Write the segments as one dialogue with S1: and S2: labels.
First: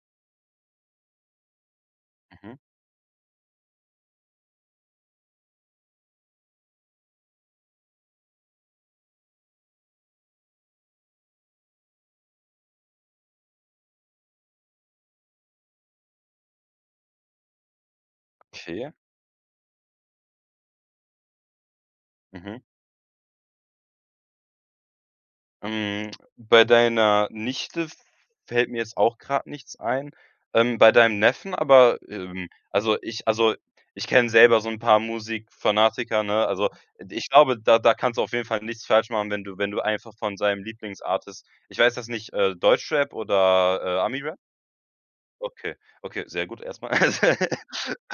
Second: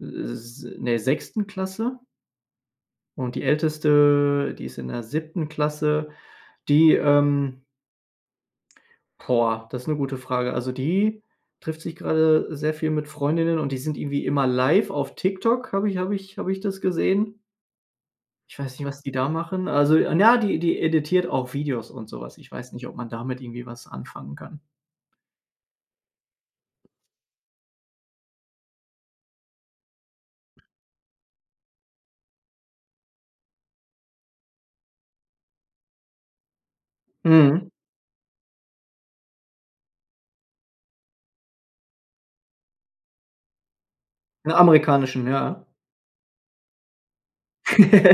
S1: Äh, s in der 6. Klasse.
S2: Mhm.
S1: Und die älteste, die ist in der 7. Klasse, die ähm Boah, das 'ne gute Frage. Also die trifft sich gerade sehr viel mit Freundinnen und die sind irgendwie immer live auf TikTok. Habe ich habe ich habe ich das gesehen. Ich weiß nicht,
S2: Okay.
S1: was die da machen. Also 'n ja, die die editiert auch Videos und so was. Ich
S2: Mhm.
S1: weiß nicht, ob man damit irgendwie was anfangen kann.
S2: Hm. Bei deiner Nichte fällt mir jetzt auch grad nichts ein. Ähm, bei deinem Neffen, aber, ähm also ich also ich kenne selber so 'n paar Musikfanatiker, ne? Also e d ich glaube,
S1: Mhm.
S2: da da kannst du auf jeden Fall nichts falsch machen, wenn du wenn du einfach von seinem Lieblingsartist, ich weiß das nicht, äh, Deutschrap oder, äh, Ami-Rap?
S1: Amerikanischen, ja.
S2: Okay, okay, sehr gut erst mal.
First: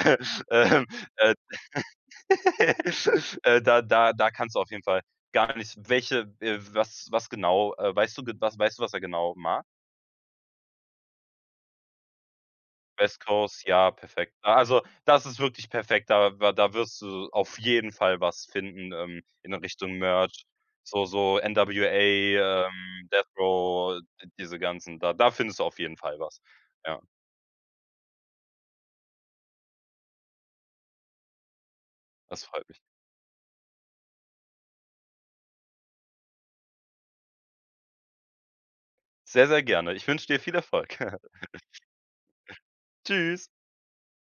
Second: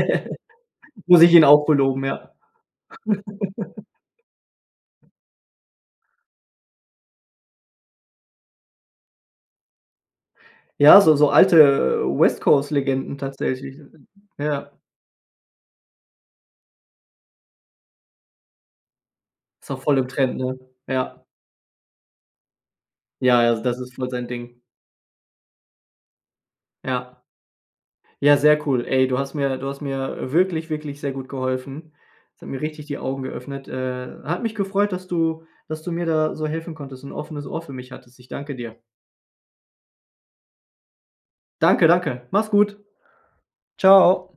S2: Ja, ähm,
S1: Muss ich
S2: äh,
S1: ihnen auch beloben, ja.
S2: da da da kannst du auf jeden Fall gar nichts welche äh, was was genau, äh, weißt du gena was er genau mag?
S1: Ja, so so alte, äh, West-Coast-Legenden
S2: West Coast,
S1: tatsächlich,
S2: ja, perfekt.
S1: ja.
S2: Also, das ist wirklich perfekt. Da wa da wirst du auf jeden Fall was finden, ähm, in 'ner
S1: Ist auch
S2: Richtung
S1: voll im Trend,
S2: Merch,
S1: ne?
S2: so
S1: Ja.
S2: so NWA, ähm,
S1: Ja, ja, also das ist
S2: Deathro,
S1: voll sein Ding.
S2: diese ganzen da da findest du auf jeden Fall was, ja.
S1: Ja. Ja, sehr cool, ey. Du hast mir du hast mir, äh, wirklich, wirklich sehr gut geholfen. Es
S2: Das
S1: hat mir
S2: freut mich.
S1: richtig die Augen geöffnet. Äh. Hat mich gefreut, dass du dass du mir da so helfen konntest und ein offenes Ohr für mich hattest. Ich danke dir.
S2: Sehr, sehr gerne. Ich wünsche dir viel Erfolg.
S1: Danke, danke. Mach’s gut.
S2: Tschüss.
S1: Tschau.